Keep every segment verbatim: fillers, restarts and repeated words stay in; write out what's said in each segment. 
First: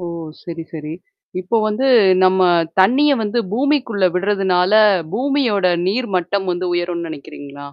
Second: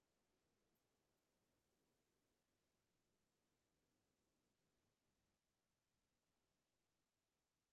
ஓ! சரி, சரி. இப்போ வந்து நம்ம தண்ணிய வந்து பூமிக்குள்ள விடுறதுனால பூமியோட நீர் மட்டம் வந்து உயரும்னு நெனைக்கிறீங்களா?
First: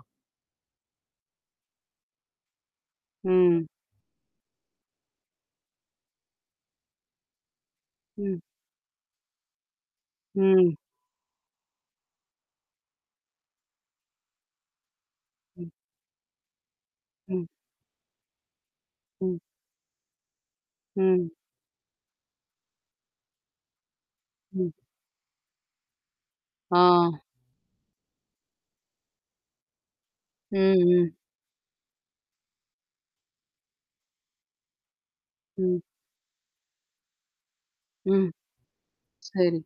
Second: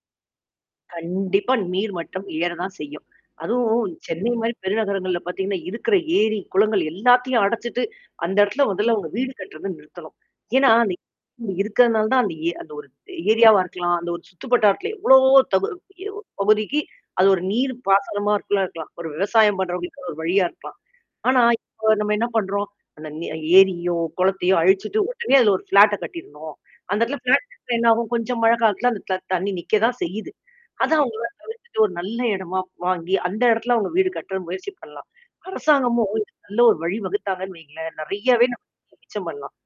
கண்டிப்பா நீர் மட்டம் ஏறதான் செய்யும். ம். அதுவும் சென்னை மாரி பெருநகரங்கள்ல பார்த்தீங்கன்னா, இருக்குற ஏரி, குளங்கள் எல்லாத்தையும் அடச்சுட்டு அந்த ம். இடத்துல முதல்ல அவங்க வீடு கட்டுறந்து நிறுத்தணும். ஏனா, ம். இடம் இருக்கிறதுனால தான் அந்த ஏ அந்த ஒரு ஏரியாவா இருக்கலாம். அந்த ஒரு சுத்துப்பட்டார்த்துல எவ்வளவோ தகு ம். எ பகுதிக்கு அது ஒரு ம். நீர் பாசனமா இருக்குள்ளா இருக்கலாம். ஒரு ம். விவசாயம் பண்றவங்களுக்குான ஒரு வழியா இருக்கலாம். ம். ஆனா, இப்போ நம்ம என்ன பண்ணறோம், அந்த நெ ஏரியோ, குளத்தையோ ம். அழிச்சுட்டு உடனே அது ஒரு ஃப்ளாட்ட கட்டிருணும். அந்த ஆ. இடத்துல ஃப்ளாட்ட இருந்தா என்ன ஆாகும். கொஞ்சம் மழை காலத்தில அந்த த தண்ணி நிக்க தான் செய்யுது. ம் அதான் ம். அவங்க தவிர்த்துட்டு ஒரு நல்ல எடமா வாங்கி அந்த இடத்துல அவங்க வீடு கட்டுற முயற்சி பண்ணலாம். ம். அரசாங்கமும் இதுக்கு ஒரு நல்ல ஒரு வழி வகுத்தாங்கன்னு வைங்களேன். ம். நெறையாவே நம்ம மிச்ச பண்லாம். சரி,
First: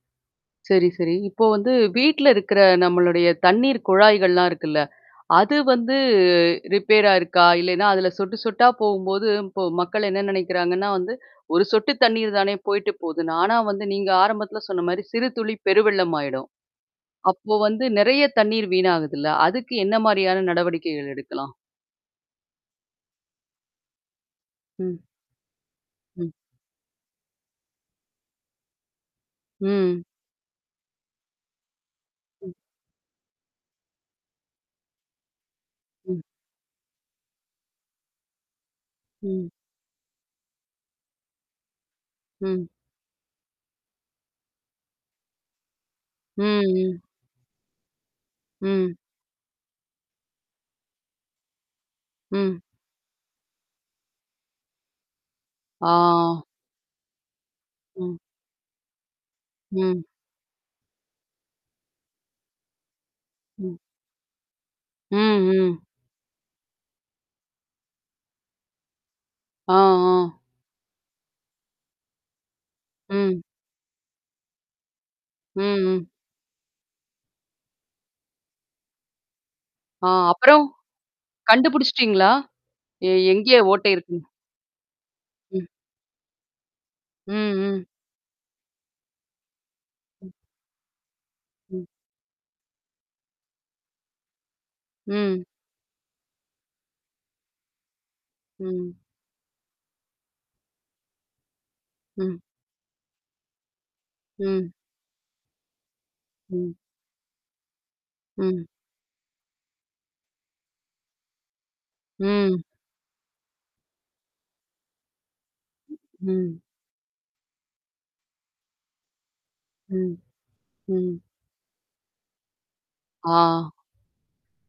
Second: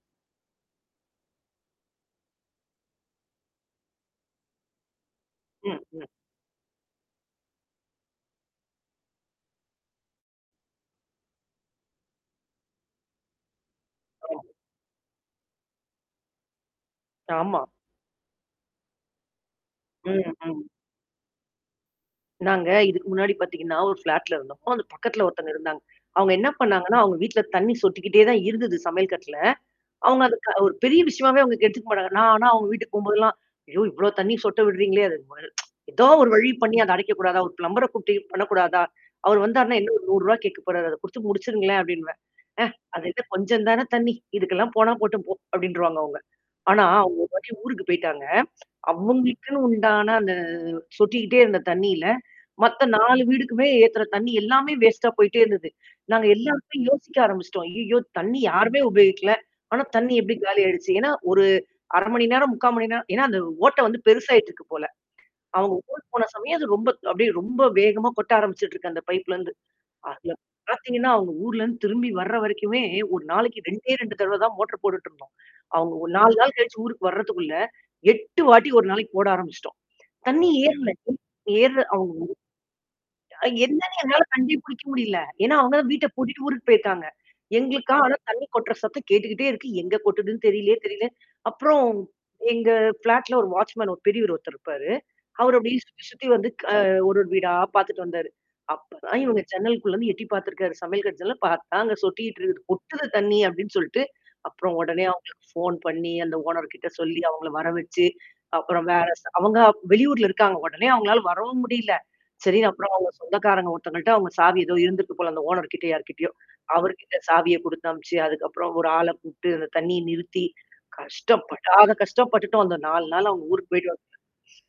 சரி, சரி. இப்போ வந்து வீட்ல இருக்குற நம்மளுடைய தண்ணீர் குழாய்கள்லாம் இருக்குல்ல? அது ம் வந்து ம். ரிப்பேர் ஆருக்கா? இல்லைன்னா, அதுல சொட்டு சொட்டா போம்போது இப்போ மக்கள் என்ன நெனைக்கிறாங்கன்னா, வந்து ஒரு சொட்டு தண்ணீர் தானே போயிடு போது. நானா வந்து நீங்க ஆம். ஆரம்பத்தில சொன்ன மாரி "சிறுதுளி பெருவெள்ளமாயிடும்." அப்போ ஆமா. வந்து நெறைய தண்ணீர் வீணாகுதுல்ல? அதுக்கு என்ன ம், மாரியான ம். நடவடிக்கைகள் எடுக்கலாம்? நாங்க இதுக்கு முன்னாடி பார்த்தீங்கன்னா, ஒரு ஃப்ளாட்ல இருந்தோம். அது ம். பக்கத்தல ஒருத்தவங்க இருந்தாங்க. அவங்க ம். என்ன பண்ணாங்கன்னா, அவங்க வீட்ல தண்ணீ சொட்டிக்கிட்டே தான் இருந்தது சமையல் கட்ல. ம். அவங்க அது க ஒரு பெரிய விஷயமாவே அங்க எடுத்துக்க மாட்டாங்க. நான் ஆனா ம். அவங்க வீட்டுக்கு போம்போதெல்லாம், ஐயோ! இவ்வளோ தண்ணீ சொட்ட விடுறீங்களே அதுக்கு ம ஏதோ ம். ஒரு வழி பண்ணி அத அடைக்கக்கூடாதா. ஒரு பிளம்பர கூப்பட்டு பண்ணக்கூடாதா. அவர் ம். வந்தார்ன்னா என்ன நூறுவா கேட்கப்போபறாரு. அத குடுத்து முடிச்சுருங்களேன் அப்டின்னுவேன். ஆ ம். அது இல்ல கொஞ்சம் தானே தண்ணீ. இதுக்கெல்லாம் போனா போட்ட போ அப்டின்னருவாங்க அவங்க. ம் ஆனா, ம். அவங்க ஒரு வாட்டி ஊருக்கு போய்ட்டாங்க. ம். அவங்களுக்குன்னு உண்டான அந்த சொட்டிக்கிட்டே இருந்த தண்ணீல. ம். மத்த நாலு வீடுக்குமே ஏத்துற தண்ணீ எல்லாமே வேஸ்ட்டா போயி்டே இருந்தது. நாங்க ஆ. எல்லாருக்குமே யோசிக்க ஆரம்பிச்சுட்டோம். ஐய்யோ! ம். தண்ணி யாருமே உபயோகிக்கல. ஆனா ம். தண்ணி எப்படி காலிய ஆயிடுச்சு. ஏன்னா, ஒரு அர மணி நேரம், முக்கா மணி நேரம் ஏன்னா, அந்த ம். ஓட்டை வந்து பெருசாயிட்டுருக்கு போல. ம், அவங்க ம். போன சமயம் அது ரொம்ப அப்டியே ரொம்ப வேகமா கொட்ட ஆரம்பிச்சுட்டுருக்கு. அந்த பைப்லருந்து. ஆ, ஆ. அதுல பார்த்தீங்கன்னா, அவங்க ஊர்லேருந்து திரும்பி வர வரைக்குமே ஒரு ம். நாளைக்கு ரெண்டே ரெண்டு தடவ தான் மோட்டர் போட்டுட்டுருப்போம். ம் அவங்க ம். ஒரு நாலு நாள் கழிச்சு ஊருக்கு வரதுக்குள்ள எட்டு வாட்டி ஒரு நாளைக்கு போட ஆரம்பிச்சுட்டோம். ஆ தண்ணீ அப்புறம். ஏறுல ஏறுற அவங்க கண்டுபிடிச்சுட்டீங்களா? எ ஊ எங்கே ஓட்டை என்னன்னு இருக்குன்னு? என்னால கண்டே புடிக்க முடியல. ஏன்னா ம். அவங்க தான் வீட்ட பூட்டிட்டு ஊருக்கு போயிருக்காங்க. ம் ம். எங்களுக்கா, ஆனா தண்ணி கொட்டுற சத்தம் கேட்டுக்கிட்டே இருக்கு. எங்க ம். கொட்டுதுன்னு தெரியலயே தெரியல. ம். அப்புறம். எங்க ஃப்ளாட்ல ஒரு வாட்ச்மேன் ஒரு பெரியரு ஒருத்தர் இருப்பாரு. ம். அவரு அப்படியும் சுத்தி சுத்தி வந்து க ஒரு ஒரு வீடா பார்த்துட்டு வந்தாரு. ம். அப்பதான் இவங்க சென்னலுக்குள்ளேருந்து எட்டி பார்த்துருக்காரு. சமையல் கட்டு ஜன்னல்ல பார்த்தா, அங்க ம். சொட்டிட்டு இருக்கு. கொட்டுது தண்ணி அப்டின்னு சொல்ட்டு. ம். அப்புறம் உடனே அவங்களுக்கு ஃபோன் பண்ணி அந்த ம். ஓனர்கிட்ட சொல்லி அவங்கள வர வச்சு, ம். அப்புறம் வேற அவங்க வெளியூர்ல இருக்காங்க உடனே அவங்களால வரவும் முடியில. ம். சரின்னு அப்புறம் அவவுங்க சொந்தக்காரங்க ஒருத்தங்கள்ட்ட அவுங்க சாவி ஏதோ இருந்துக்கு போல அந்த ஓனர்கிட்ட யார்கிட்டயோ, ம். அவர்கிட்ட சாவிய குடுத்த அனுபிச்சு அதுக்கப்புறம் ஒரு ஆள கூப்பட்டு அந்த தண்ணீய ம். நிறுத்தி ம். கஷ்ட்டப்படாத படாத கஷ்டோம் பட்டுட்டோம் வந்த நாலு நாள் ஆ. அவங்க ஊருக்கு போய்ட்டு வர்றதுக்குள்ள.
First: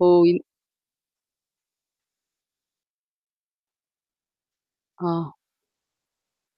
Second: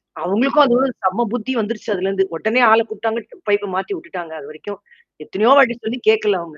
ஓ. இந் அவங்களுக்கும் அதோட சம்ம புத்தி வந்துருச்சு அதுலேருந்து. உடனே ஆள கூப்ட்டாங்க, பைப்ப மாத்தி உட்டுட்டாங்க அதுவரைக்கும். ஆ. எத்தனையோ வாட்டி சொல்லி கேட்கல அவங்க.